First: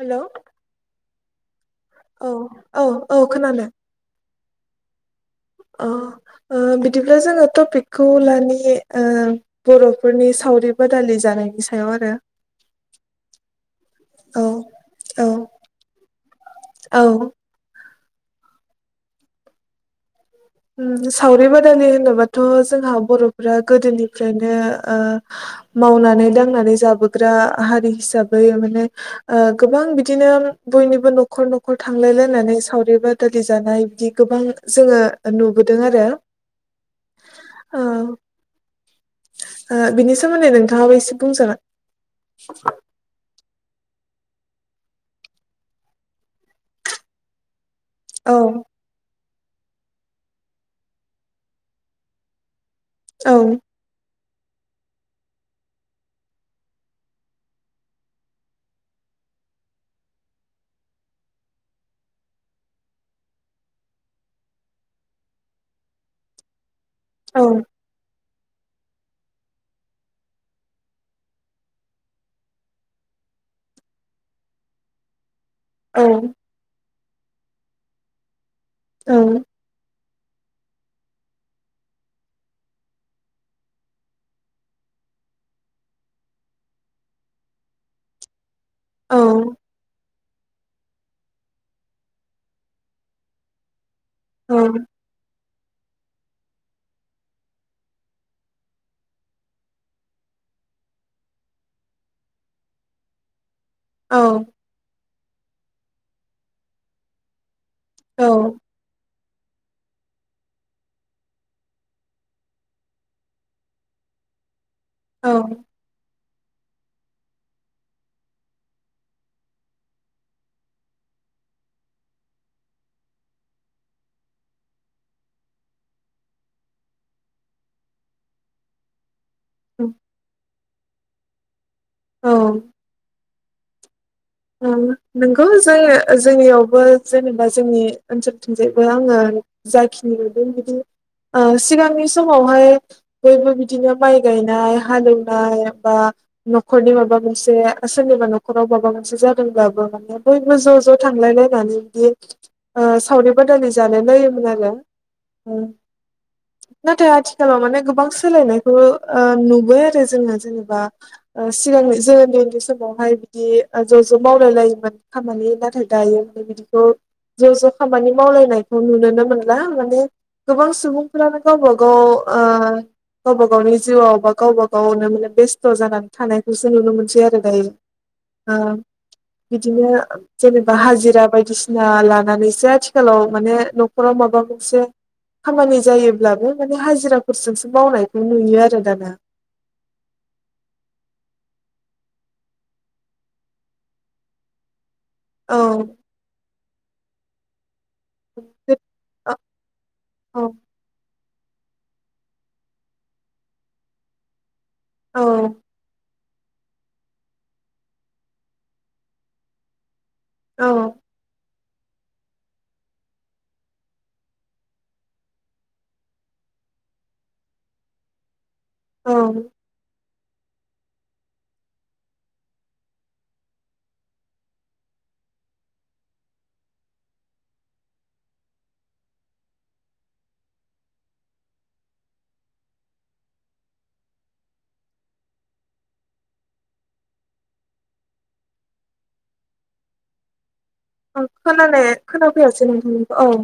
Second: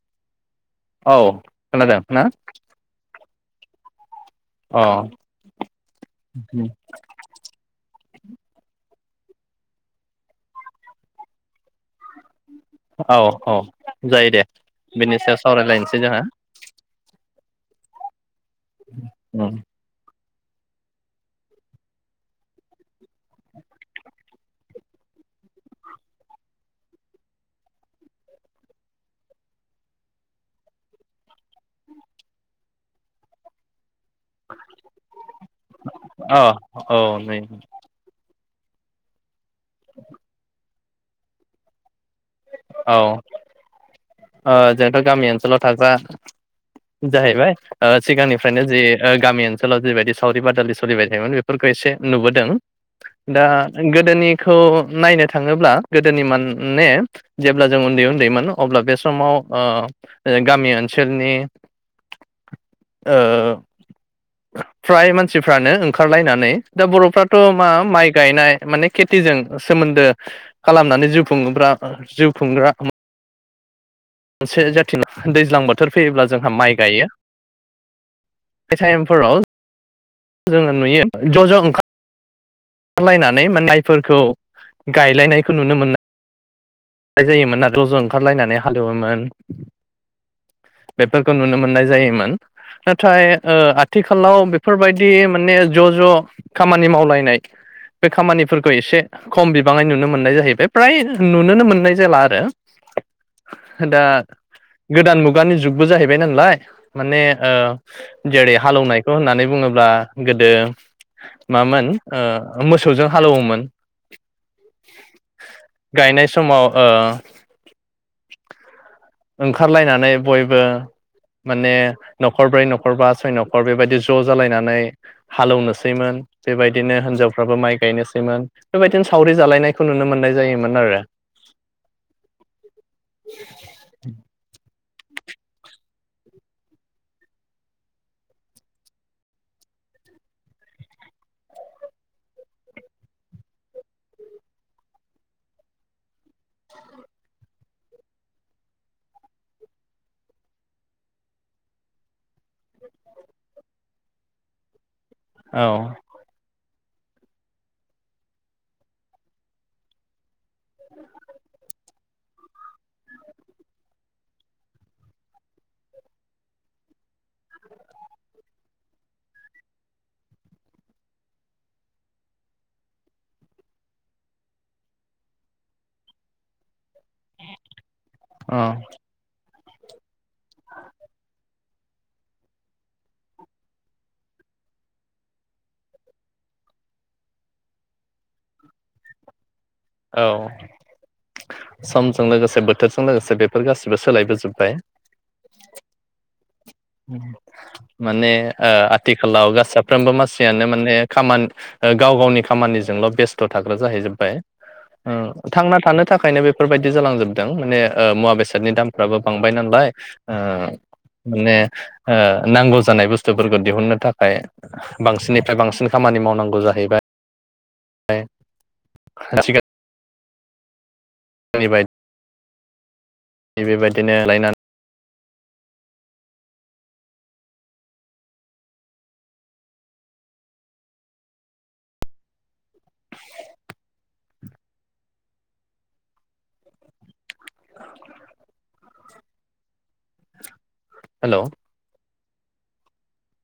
Hello औ। खोनादों ना औ औ औ। खोनादों। अह। अ ओ बिदिब्ला जोङो टपिकखौ लानि ओ बर'फोरनि सावरि बादालि जानायनि सायाव आरो। औ औ जायो औ दे बेनि औ सायाव सावरायलायनोसै जोंङो। औ। उम। उम सावरि बादालि होनोबाथ' जोंहा बर'फ्रा गोदोनिफ्रायनो ओ मावनानै दांनानै जाबोग्रा हारि हिसाबै माने ओ गोबां बिदिनो बयनिबो न'खर न'खर थांलायलायनानै सावरि बादालि जानाय बिदि गोबां जोङो नुबोदों आरो अ औ नै ओ ओ बिनि सोमोन्दै नोंथां दा बैसा गंसा औ ओ जोंथ' गामि ओनसोलाव थाग्रा जाहैबाय। औ सिगांनिफ्रायनो जे ओ गामि ओनसोलाव जेरबायदि सावरि बादालि सलिबाय थायोमोन बेफोरखौ एसे नुबोदों। दा नोंगौ जोङो गोदोनि खौ नायनो थाङोब्ला गोदोनि मोनने जेब्ला जों उन्दै उन्दैमोन अब्ला बे समाव ओ गामि ओनसोलनि ओ फ्राय मानसिफ्रानो ओंखारलायनानै दा बर'फ्राथ' मा माइ गायनाय माने खेथिजों सोमोन्दो खालामनानै जिउ खुंबोग्रा जिउ खुंग्रा मोनसे जाथिना। दैज्लां बोथोर फैयोब्ला जोंहा माइ गायो। बे टाइमफोराव जोङो नुयो ज' ज' ओंखार ओंखारलायनानै माइफोरखौ गायलायनायखौ नुनो मोनो। जायोमोन ज' ज' ओंखारलायनानै हालौओमोन बेफोरखौ नुनो मोननाय जायोमोन नाथाय ओ आ थिखालाव बेफोरबायदि माने ज' ज' खामानि मावलायनाय बे खामानिफोरखौ एसे खम बिबाङै नुनो मोननाय जाहैबाय फ्राय नुनोनो मोननाय जाला आरो। दा गोदान मुग गानि जुगबो जाहैबाय नालाय माने ओ जेरे हालौनाय होननानै बुङोब्ला गोदो मामोन ओ मोसौजों हालौवोमोन। गायनाय समाव ओ ओंखारलायनानै बयबो माने न'खरब्रै न'खरबा सय न'खर बेबायदि ज' जालायनानै हालौनोसैमोन बेबायदिनो हिनजावफ्राबो माइ गायनोसैमोन बेबायदिनो सावरि जालायनायखौ नुनो मोननाय जायोमोन आरो। औ [unintelligible] ओ नंगौ जोनि जोंनियावबो जेनेबा जोंनि ओनसोलथिंजायबो आङो जाखिनि नुदों बिदि ओ सिगांनि समावहाय बयबो बिदिनो माइ गायनाय हालेवनाय बा न'खरनि माबा मोनसे सोरनिबा न'खराव माबा मोन‌ से जादोंबाबो माने बयबो ज' ज' थांलायलायनानै बिदि ओ सावरि बादालि जालाय लायोमोन आरो। औ नाथाय आथिखालाव माने गोबां सोलायनायखौ ओ नुबाय आरो जोङो जेनेबा सिगांनि जों ओनदै ओनदै समावहाय बिदि ज' ज' मावलायलायोमोन खामानि नाथाय दायो बेबायबिदिखौ ज' ज' खामानि मावलायनायखौ नुुनोनो मोनला माने गोबां सुबुंफ्रानो गावबा गाव ओ गावबा गावनि जिउआव बा गावबा गावनो माने बेस्थ' जानानै थानायखौसो नुनो मोनसै आरो दायो। औ ओ बिदिनो जेनेबा हाजिरा बायदिसिना लानानैसो आथिखालाव माने न'खराव माबा मोनसे खामानि जायोब्लाबो माने हाजिराफोरजोंसो मावनायखौ नुयो आरो दाना। औ समजों लोगोसे बोथोरजों लोगोसे बेफोर गासिबो सोलायबोजोब्बाय। औ। [inaudible] माने ओ आथिखालाव गासाफ्रोमबो औ मासियानो माने खामानि ओ गाव गावनि खामानिजोंल' बेस्थ' थाग्रा जाहैजोब्बाय। उम औ थांना थानो थाखायनो बेफोरबायदि जालांजोबदों माने मुवा बेसादनि दामफ्राबो बांबाय नालाय ओ औ माने ओ नांगौ जानाय बुस्थुफोरखौ दिहुननो थाखाय बांसिननिफ्राय बांसिन खामानि मावनांगौ जाहैबाय बाय औ [inaudible] [unintelligible] बेेबायदिनो लायनानै हेलौ [inaudible] खोनाफैयासै नोंथांनिखौ औ।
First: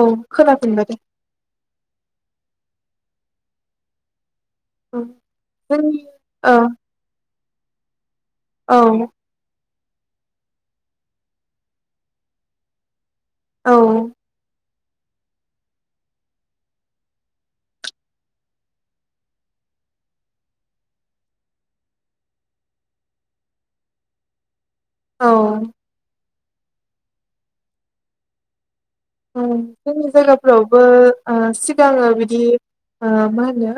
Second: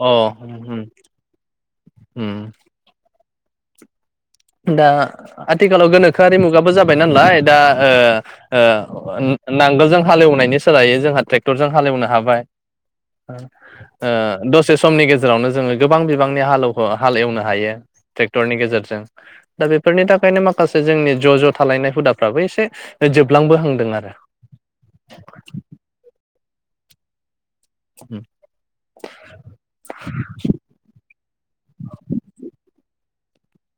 औ अ उम उम खोनाफिनबाय दे उम। दा औ आथिखालाव जोंनि गोनोखोआरि औ मुगाबो जाबाय नालाय दा औ ओ ओ नांगोल जों हालेवनायनि सोलायै जोंहा ट्रेक्टरजों हालेवनो हाबाय औ ओ द से समनि गेजेरावनो जोङो गोबां बिबांनि हालौ ओ हाल एवनो हायो ट्रेक्टरनि गेजेरजों। दा बेफोरनि थाखायनो माखासे जोंनि ज' ज' थालायनाय हुदाफ्राबो एसे जोबलांबोहांदों आरो। औ। उम। जोंनि जायगाफ्रावबो ओ सिगाङो बिदि ओ मा होनो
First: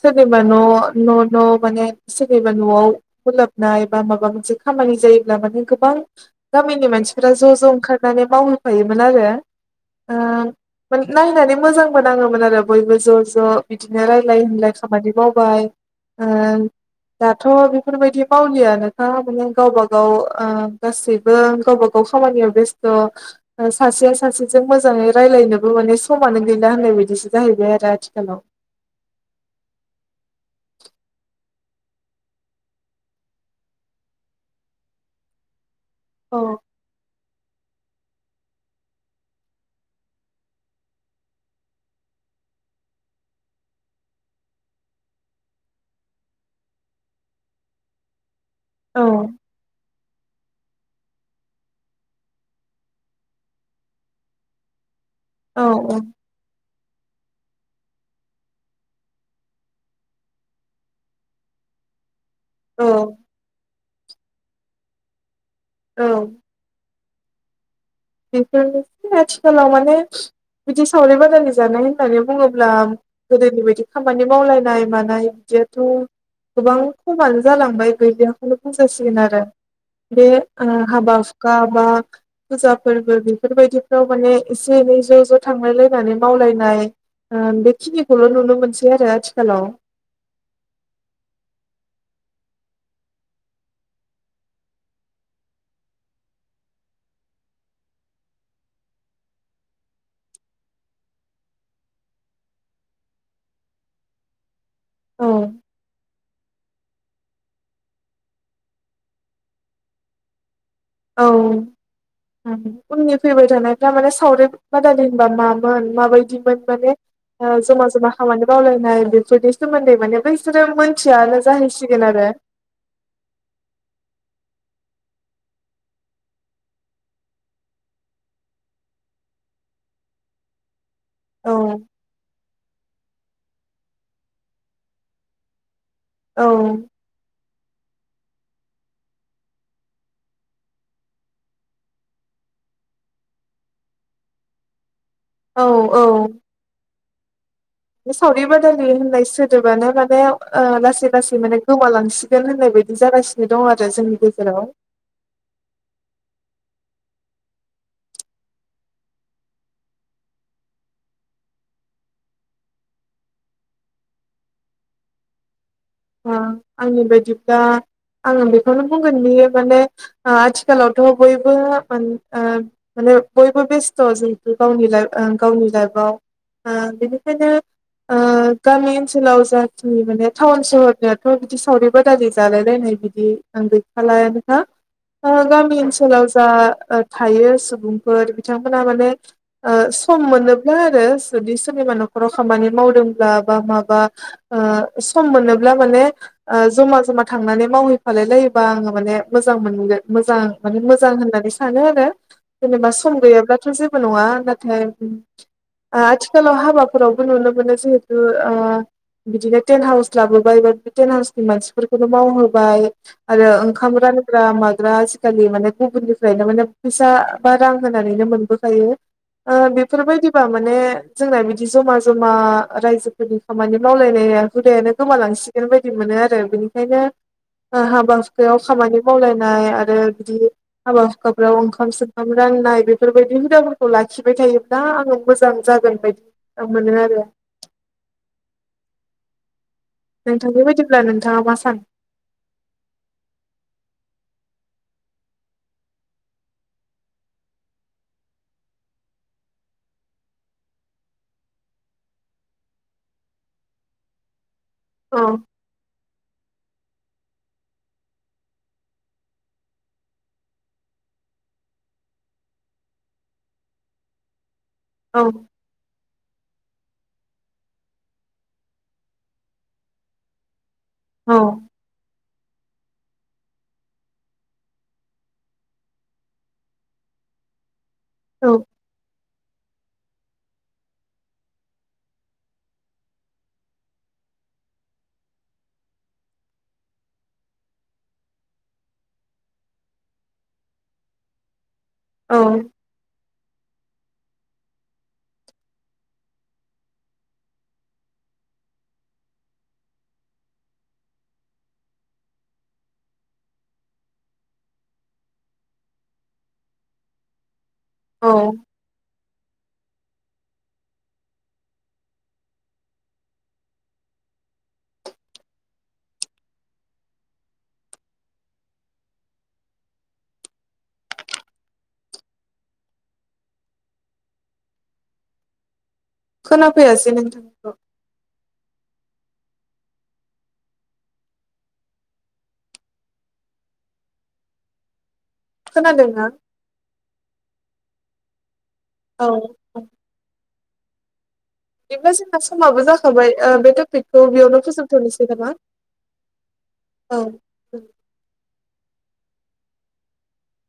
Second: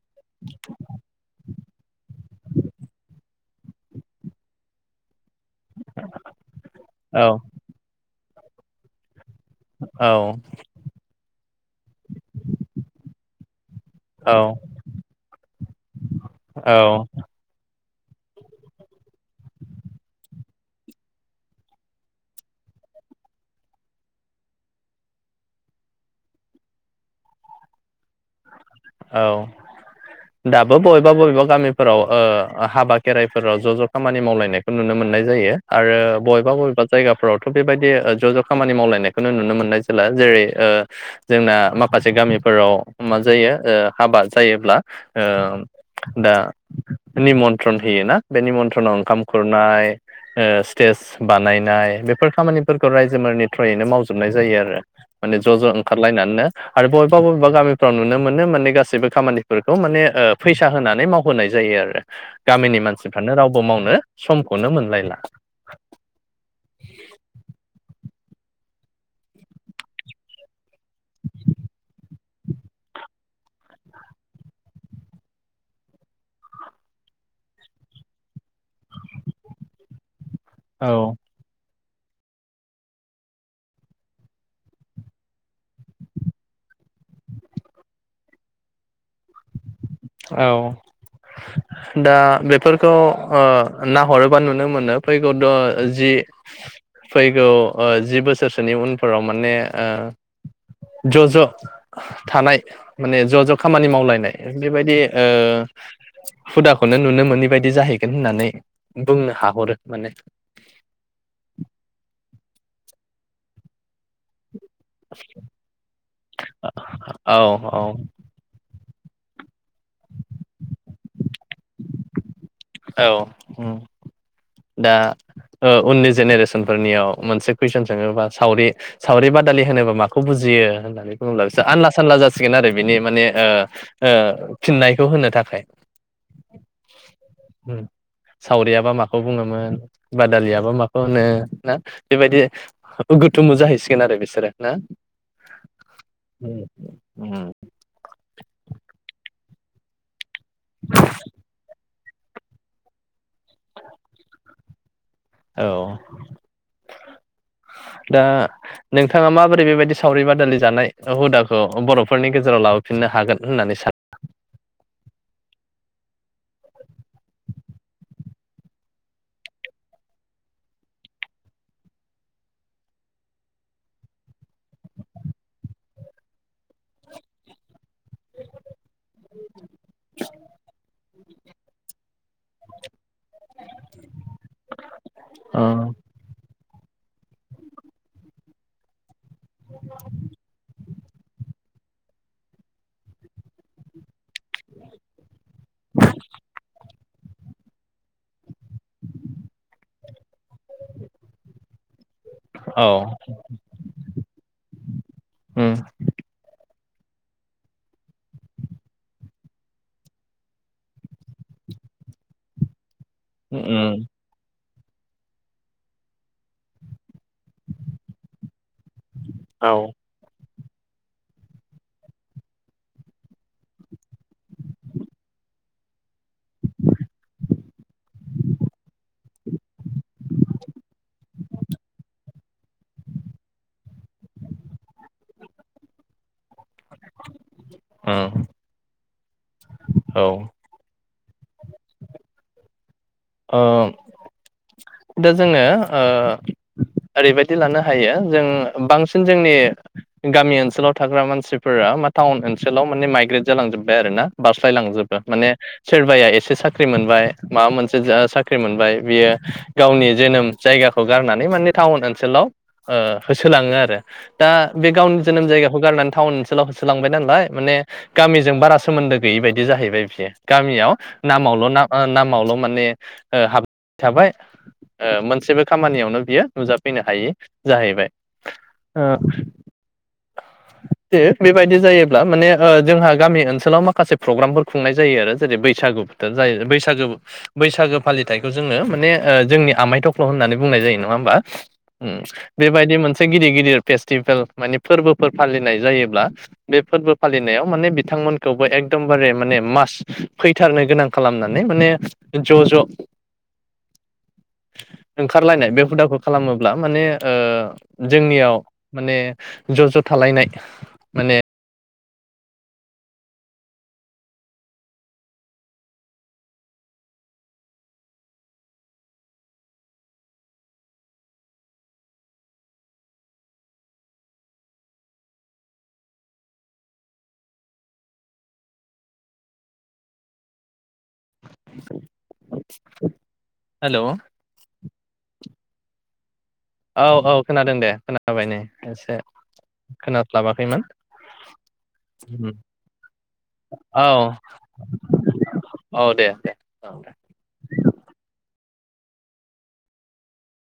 सोरनिबा न' न' न' माने सोरनिबा न'आव बोलाबनाय बा माबा मोनसे खामानि जायो लाबाथाय गोबां गामिनि औ मानसिफोरा ज' ज' ओंखारनानै मावहैफायोमोन आरो। ओ औ माने नायनानै मोजांबो नाङोमोन आरो बयबो ज' ज' बिदिनो औ रायलाय होनलाय खामानि मावबाय ओ औ दाथ' बेफोरबायदि मावलियानो खामानि गावबा गाव ओ गासैबो गावबा गाव खामानियाव बेस्थ' सासेया सासे सासेजों मोजाङै रायज्लायनोबो माने समानो गैना होननाय बायदिसो जाहैबाय आरो आथिखालाव। औ दाबो बबेबा बबेबा गामिफोराव ओ हाबा खेराइफोराव ज' ज' खामानि मावलायनायखौ नुनो मोननाय जायो। आरो औ बबेबा बबेबा जायगाफोरावथ' बेबायदि ओ ज' ज' खामानि मावलायनायखौनो नुनो मोननाय जाला जेरै जोंना माखासे गामिफोराव मा जायो ओ हाबा जायोब्ला ओ दा निमन्थ्रन होयो ना बेनि निमन्थ्रनाव औ ओंखाम खुरनाय ओ स्टेज बानायनाय बेफोर खामानिफोरखौ रायजोफोरनि थ्रयैनो मावजोबनाय जायो आरो। माने ज' औ ज' औ ओंखारलायनानैनो आरो बय बाबेबा गामिफ्राव नुनो मोन माने गाससिबो खामानिफोरखौ माने फैसा होनानै मावहोनाय जायो आरो गामिनि औ मानसिफ्रानो रावबो मावनो समखौनो मोनलायला। औ। बेफोरनोसै आथिखालाव माने बिदि सावरि बादानि जानाय होननानै बुङोब्ला गोदोनि बायदि खामानि मावलायनाय मानाय बिदियाथ' गोबां खमानो जालांबाय गैलियाखौनो बुंजासिगोन आरो बे औ हाबा हुखा बा बोजाब फोरबो बेफोरबायदिफ्राव माने एसे एनै ज' ज' थांलायलायनानै मावलायनाय ओ बेखिनिखौल' नुनो मोनसै आरो आथिखालाव औ दा बेफोरखौ नाहरोबा नुनो मोनो फैगौ द जि फैगौ जि बोसोरसोनि उनफोराव माने ज' ज' थानाय माने ज' ज' खामानि मावलायनाय बेबायदि ओ औ हुदाखौनो नुनो मोनै बायदि जाहैगोन होननानै बुंनो हाहरो माने औ उननि फैबाय थानायफ्रा माने सावरि बादालि होनबा मामोन माबायदिमोन माने औ औ जमा जमा खामानि मावल नाय बेफोरनि सोमोन्दै माने बिसोरो मोनथियानो जाहैसिगोन आरो औ दा उननि जेनेरेसनफोरनियाव मोनसे कुइसन सोङोबा सावरि सावरि बादालि होनोबा माखौ बुजियो बुङोब्ला बिसर औ आनला सानला जासिगोन आरो बिनि माने ओ फिननायखौ होनो थाखाय। औ। ओम सावरियाबा माखौ बुङोमोन बादालियाबा माखौ होनो ना बेबायदि गुथुमु जाहैसिगोन आरो बिसोरो ना। औ औ। ओम। बे सावरि बादालि होननाय सोदोबानो माने लासै लासै माने गोमालांजोब सिगोन होननाय बायदि जागासिनो दं आरो जोंनि गेजेराव। औ दा नोंथाङा माबोरै बेबायदि सावरि बादालि जानाय हुदाखौ बर'फोरनि गेजेराव लाबोफिननो हागोन होननानै सानो ओ आंनि बायदिब्ला आङो बेखौनो बुंगोन बि माने आथिखालावथ' बयबो ओ माने बयबो बेस्थ' जोंथु गावनि लाइ गावनि लाइफआव ओ बेनिखायनो ओ गामि ओनसोलाव जा टाउन सहर नियाथ' बिदि सावरिबाादालि जालाय लायनाय बिदि बि आं गैखालायानो ना गामि सानो? ओनसोलाव जा थायो सुबुंफोर बिथांमोनहा माने ओ सम मोनोब्ला आरो जुदि सोरनिबा न'खराव खामानि मावदोंब्ला बा माबा ओ सम मोन माने ओ जमा जमा थांनानै मावहै फालायलायोबा आङो माने मोजां मोनगोन मोजां माने मोजां होननानै सानो आरो औ जेनेबा सम गैयाब्लाथ' जेबो नङा नाथाय उम आ आथिखालाव हाबा रावबो नुनो मोनो जिहेथु ओ बिदिनो थेन हाउस लाबो बे थेन हाउसनि मानसिफोरखौनो मावहोबाय आरो ओंखाम उम रानग्रा माय रा आजिखालि माने गुबुननिफ्रायनो माने फैसा बा रां होनानैनो मोनबो आयो ओ औ बेफोरबायदिबा माने जोंना बिदि जमा जमा रायजोफोरनि खामानि मावलायनाया हुदायानो गोमालां सिगोन बायदि मोनो आरो बेनिखायनो ओ हाबा हुखायाव खामानि मावलायनाय आरो बिदि हाबा हुखाफ्राव ओंखाम संखाम राननाय बेफोरबायदि हुदाफोरखौ लाखिबाय थायोब्ला आङो मोजां जागोन बायदि औ मोनोआरो उम औ नोंथांनि बायदिब्ला नों दावासान ओ दा जोङो ओ ओरैबायदि लानो हायो जों बांसिन जोंनि गामि ओनसोलाव थाग्रा मानसिफोरा मा टाउन ओनसोलाव माने माइग्रेट जालां जोबबाय आरोना बास फाय लांजोबा औ माने सोरबाया एसे साख्रि मोनबाय मा मोन सो जा साख्रि मोनबाय बियो गावनि जोनोम जायगाखौ गारनानै माने टाउन ओनसोलाव होसोलाङो आरो दा बे गावनि औ जोनोम जायगाखौ गारनान टाउन ओनसोलाव होसोलांबाय नालाय माने गामिजों बारा सोमोन्दो गैयि बायदि जाहैबाय बियो गामियाव औ नामावल' ना ओ नाम [unintelligible] माने ओ हाब थाबाय ओ मोनसेबो खामानियावनो बियो नुजाफैनो हायि जाहैबाय औ ओ दे बेबायदि जायोब्ला माने ओ जोंहा गामि ओनसोलाव माखासे प्रग्रामफोर खुंनाय जायो आरो जेरै बैसागु बोथोर जायो बैसागो बैसागो फालिथायखौ जोङो माने ओ जोंनि आमाइ थख्ल' होननानै बुंनाय जायो नङा होम्बा? उम औ बेबायदि मोन से गिदिर गिदिर फेस्टिभेल माने फोरबोफोर फालिनाय जायोब्ला बे फोरबो फालिनायाव माने बिथांमोनखौबो एकदमबारे माने मास फैथारनो गोनां खालामनानै माने ज' ज' ओंखारलायनाय बे हुदाखौ खालामोब्ला माने ओ औ जोंनियाव माने ज' ज' थालायनाय माने खोनाफैयासै नोंथांखौ हेल' खोनादों ना औ औ खोनादों दे खोनाबाय नै एसे औ खोनास्लाबाखैमोन दाथ जोंना समाबो जाखाबाय ओ बे औ ट्रपिकखौ बेयावनो फोजोबथ'नोसै नामा दे दे औ औ उम